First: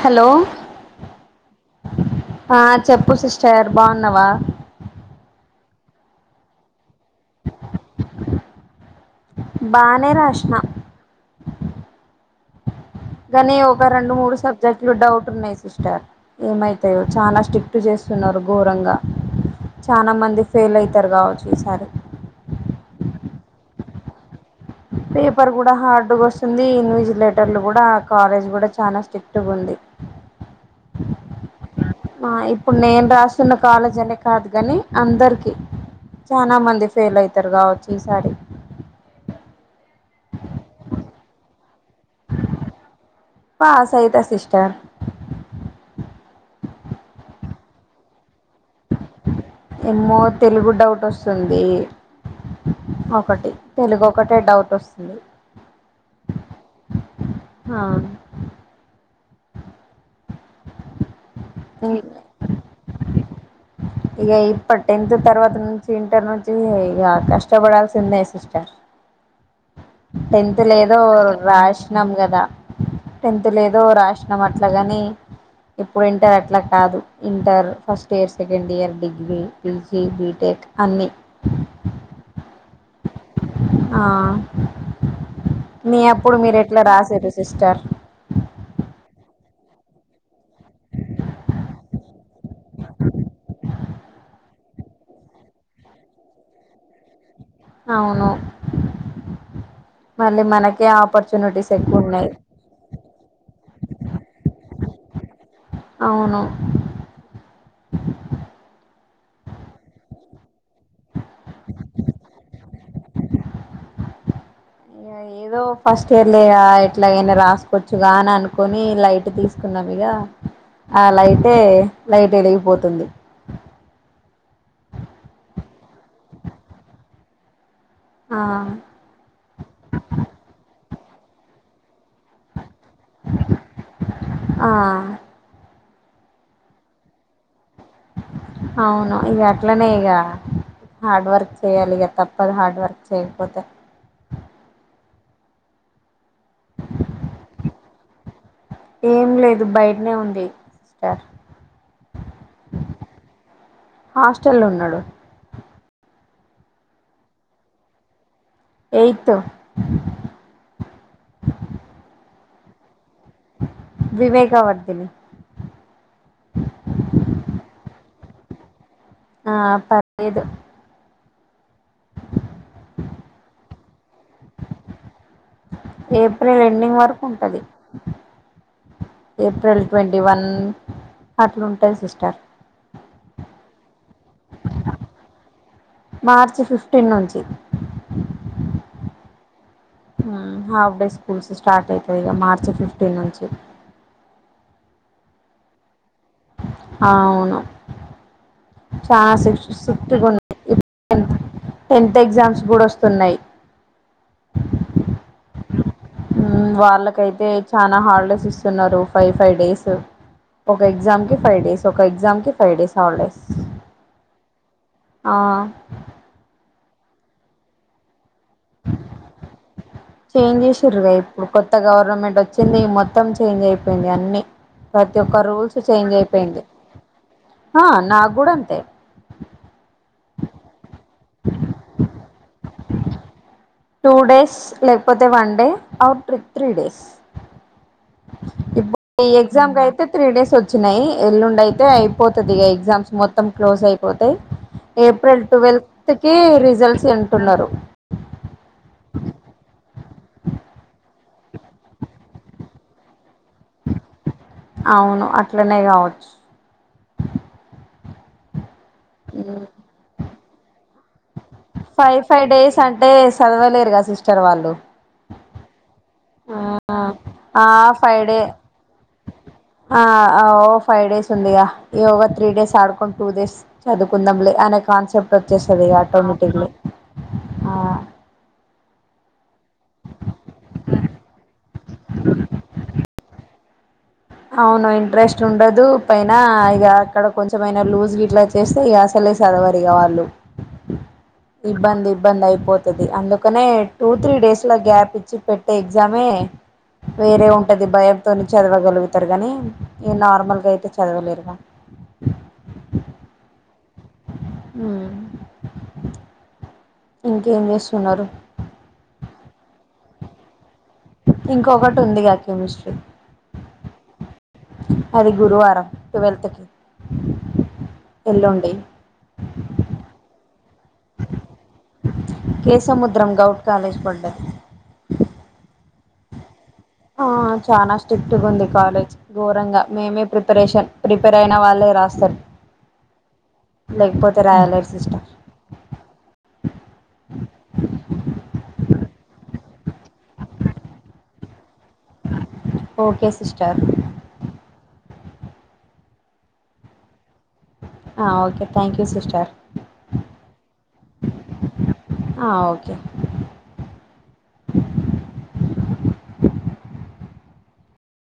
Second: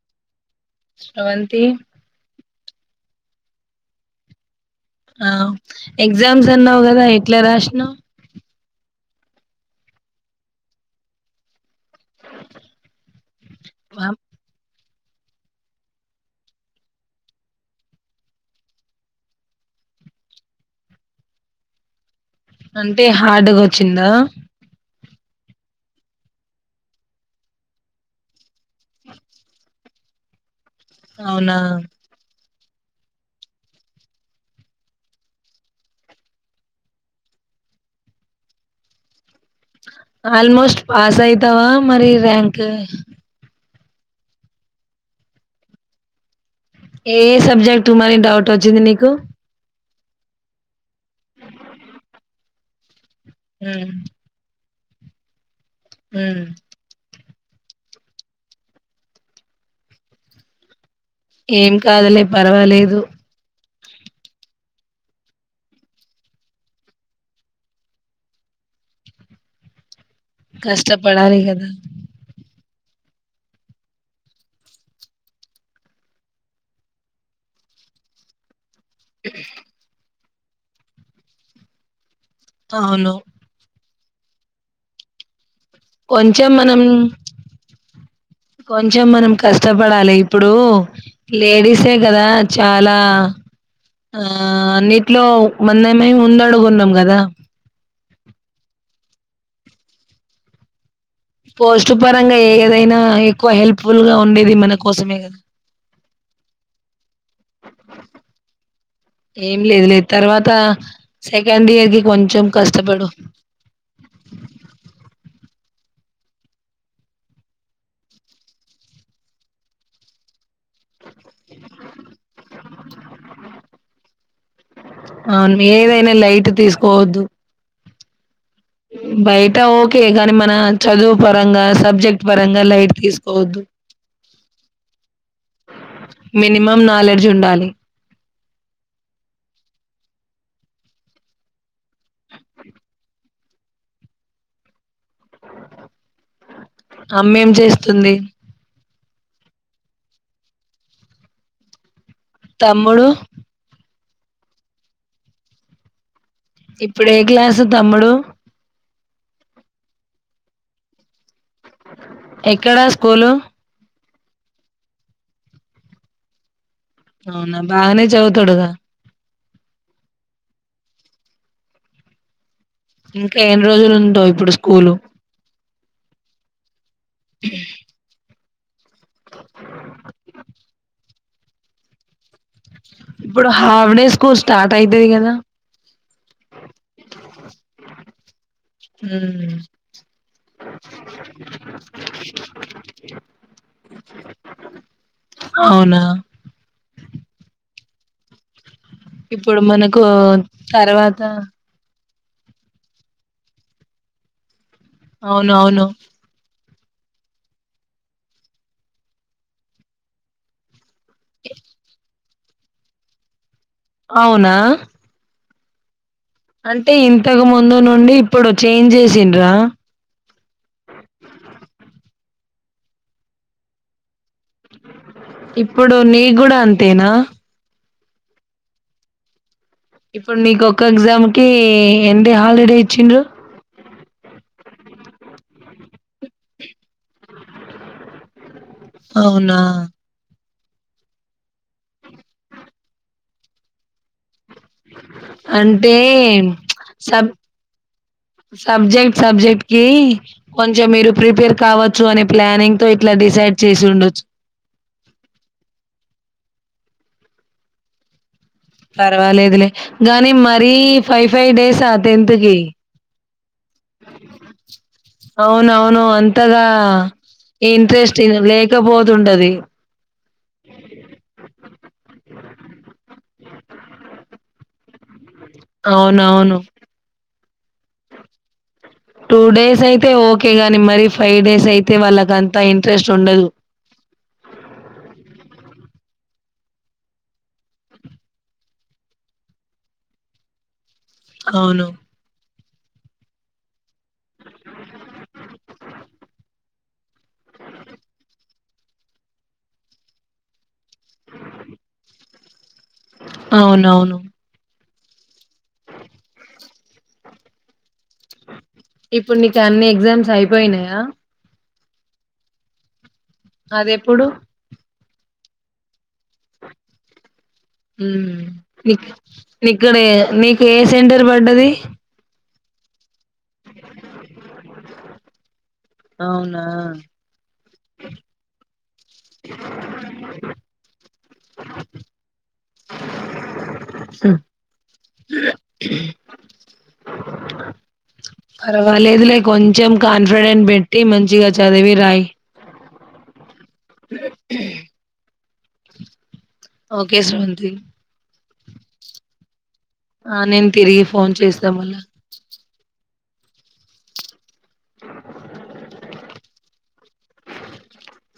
Hello Sravanthi ఆ చెప్పు sister బాగున్నావా ఆ ఎగ్జామ్స్ అన్నావు కదా ఎట్లా రాసినవ్ బానెరాష్నా గనీ ఒక రెండు మూడు సబ్జెక్ట్ ఫూల్ డౌట్ ఉన్నాయి సిస్టర్ ఏమవుతాయో చాలా స్ట్రిక్ట్ చేస్తున్నారు ఘోరంగా చాలా మంది ఫెయిల్ అయితారు కావచ్చు ఈసారి అంటే హార్డ్గా వచ్చిందా పేపర్ కూడా హార్డ్గా వస్తుంది ఇన్విజిలేటర్లు కూడా కాలేజ్ కూడా చాలా స్ట్రిక్ట్గా ఉంది అవునా ఆ, ఇప్పుడు నేను రాస్తున్న కాలేజ్ అనే కాదు కానీ అందరికిీ చానా మంది ఫెయిల్ అవుతారు కావచ్చు ఈసారి ఆల్మోస్ట్ పాస్ అయితావా మరి ర‌్యాంక్ పాసైత సిస్టర్ ఏ ఏ సబ్జెక్ట్ మని డౌట్ వచ్చింది నీకు ఏమో తెలుగు డౌట్ వస్తుంది ఓే ఒకటి ఉమ్ తెలుగు ఒకటే డౌట్ వస్తుంది సడు ఉమ్ హా ఏం కాదలే పర్వాలేదు ఇక ఇప్పడు టెన్త్ తర్వాత నుంచి ఇంటర్ నుంచి ఇక కష్టపడాల్సి ఉందే సిస్టర్ టెన్త్ లేదో కష్టపడాలి కదా రాసినాం కదా టెన్త్ లేదో రాసినం అట్లా గాని ఇప్పుడు ఇంటర్ అట్లా కాదు inter first year second year degree ఈసీ బి డేట్ అన్ని అవును ఆ మీ అప్పుడు కొంచెం మీరు ఎట్లా మనం రాసేది సిస్టర్. కొంచెం మనం కష్టపడాలి. ఇప్పుడు లేడీసే కదా చాలా ఆ అన్నిట్లో మందేమి ముందడుగున్నాం గదా. అవును మళ్ళీ మనకి ఆ పోస్టుపరంగా ఏదైనా ఎక్కువ హెల్ప్ఫుల్ గా ఉండేది మన కోసమే గద అవును ఏం లేదు లేదు తర్వాత సెకండ్ ఇయర్ కి కొంచెం కష్టపడు ఇ ఏదో ఫస్ట్ ఇయర్ లే ఎట్లాగైనా రాసుకోవచ్చుగా, అని అనుకుని లైట్ తీసుకున్నాన్ ఇగ. ఆ లైటే లైటెలిగిపోతుంది. అవును ఏదైనా లైట తీసుకోవద్దు. ఆ బైట ఓకే గాని మన చదువుపరంగా సబ్జెక్టపరంగా లైట్ తీసుకోవద్దు ఆ మినిమం నాలెడ్జ్ ఉండాలి. అవును ఇగ అట్లనే ఇగ హార్డ్ వర్క్ చేయాలి, ఇగ తప్పదు. హార్డ్ వర్క్ చేయకపోతే అమ్మేం జేస్తుంది. ఏం లేదు బయట్నే ఉంది సిస్టర్. తమ్ముడు హాస్టల్లొ ఉన్నాడు. ఇప్పుడు ఏ క్లాసు తమ్ముడు ఎయిత్తు ఎక్కడస్ కూలు వివేకావర్దిని తొడుగా ఆ పర్లేదు. ఉందా ఇప్పుడు స్కూలు ఏప్రిల్ ఎండింగ్ వరుకు ఉంటది. ఏప్రిల్ ట్వంటి వన్ అట్లుంటాయి. సిస్టర్ ఇప్పుడు హావడే స్కూల్ స్టార్ట్ అయితాయి కదా. మార్చ ఫిఫ్టీన్ నుంచి ఊ ఆహ్ హాఫ్ డే స్కూల్స్ స్టార్ట్ అయితాయి ఇంకా మార్చ్ ఫిఫ్టీన్ నుంచి. అవునా. ఆహ్ అవును. చాలా ఇప్పుడు సిక్స్ మనకు స్ట్రిక్ట్గా ఉన్నాయి ఇప్పుడు తర్వాత. ఆహ్ టెన్త్ ఎగ్జామ్స్ కూడా వస్తున్నాయి. అవును అవును. వాళ్ళకైతే చనా హాలిడేస్ ఇస్తున్నారు. ఫైవ్ ఫైవ్ డేస్ ఒక్ ఒక ఎగ్జామ్ కి ఫైవ్డేస్ ఒక ఎగ్జామ్ కి ఫైవ్ డేస్ హాలిడేస్. అవునా. ఆహ్ అంటే ఇంతకు ముందు నుండి. ఇప్పుడు చేంజ్ చేసిండ్రా. చేంజ్ చేసింన్రుగా ఇప్పుడు కొత్త గవర్నమెంట్ వచ్చింది మొత్తం చేంజ్ అయిపోయింది అన్ని ఇప్పుడు నీకు కూడా అంతేనా. ఆహ్ నాకు కూడా అంతే. ఇప్పుడు నీకు ఒక్క ఎగ్జామ్కి ఎన్ని హాలిడేస్ ఇచ్చిండ్రు. టూ డేస్ లేకపోతే one day or three three days. ఇప్పుడు ఈ అవునా ఎక్జామ్ కైతే త్రీ డేస్ వచ్ వచ్చినాయి ఎల్లుండి అయితే అయిపోతది ఇక ఎగ్జామ్స్ మొత్తం క్లోజ్ అయిపోతాయి. ఏప్రిల్ అంటే ట్వెల్త్ కి ప్చ్ రిజల్ట్స్ సబ్ అంటున్నారు సబ్జెక్ట్ సబ్జెక్ట్ కి. కొంచెం మీరు ప్రిపేర్ కావచ్చు అనే ప్లానింగ్ తో ఇట్లా డిసైడ్. చేసి ఉండొచ్చు అవును అట్లనే కావచ్చు. పర్వాలేదులే గానీ మరీ ఫైవ్ ఫైవ్ డేసా ఫైవ్ టెన్త్ ఫైవ్ కి. డేస్ అంటే చదవలేరుగా అవునవును. అంతగా ఆహ్ ఇంట్రెస్ట్ ఫైవ్ డేస్ లేకపోతుంటది ఆహ్ ఓ ఫైవ్ డేస్ ఉందిగా యోగా త్రీ డేస్ ఆడుకోని టూ డేస్. చదువుకుందాంలే అనే కాన్సెప్ట్. వచ్చేస్ది అవునవును ఆటోమటిక్లీ. ఆహ్ టూ డేస్ అయితే ఓకే గాని మరి ఫైవ్ డేస్ అయితే వాళ్ళకంతా ఇంట్రెస్ట్ ఉండదు. అవును ఇంట్రెస్ట్ ఉండదు పైన ఇగ అక్కడ కొంచెంమైనా లూజ్ ఇట్లా చేస్తే ఇక అసలే చదవరు ఇగ వాళ్ళు. అవును ఇబ్బంది ఇబ్బంది అయిపోత్ అందుకనే టూ త్రీ డేస్ల గ్యాప్ ఇచ్చి పెట్టే ఎగ్జామే వేరే ఉంటది భయంతోని చదవగలుగుతే తటర్ గాని ఇంక నార్మల్ గా అయితే చద్ చదవలేరుమా. ఆహ్ అవునవును మ్మ్ ఇంకేం చేస్తున్నారు ఇప్పుడు నీకు అన్ని ఎగ్జామ్స్ అయిపోయినాయా ఇంకొకటి ఉందిగా కెమిస్ట్రీ అది ఎప్పుడు అది గురువారం ట్వెల్త్ కి ఇక్కడ [unintelligible] ఏ సెంటర్ పడ్డది సముద్రం గౌట్ కాలేజ్ పడ్డది అవున్ ఆ చనా స్ట్రిక్ట్ ఉంది కాలేజ్ ఘోరంగా మేమే ప్రిపరేషన్ ప్రిపేర్ అయిన వాళ్ళే రాస్తారు లేకపోతే రాయలేరు సిస్టర్ [unintelligible] లేదు లే కొంచెం కాన్ఫిడెంట్స్ పెట్టి మంచిగా చదివి రాయి okay sister [inaudible] okay Sravanthi okay thank you sister ఆ నేను తిరిగి ఫోన్ చేస్తా మళ్ళా ఆ ఓకే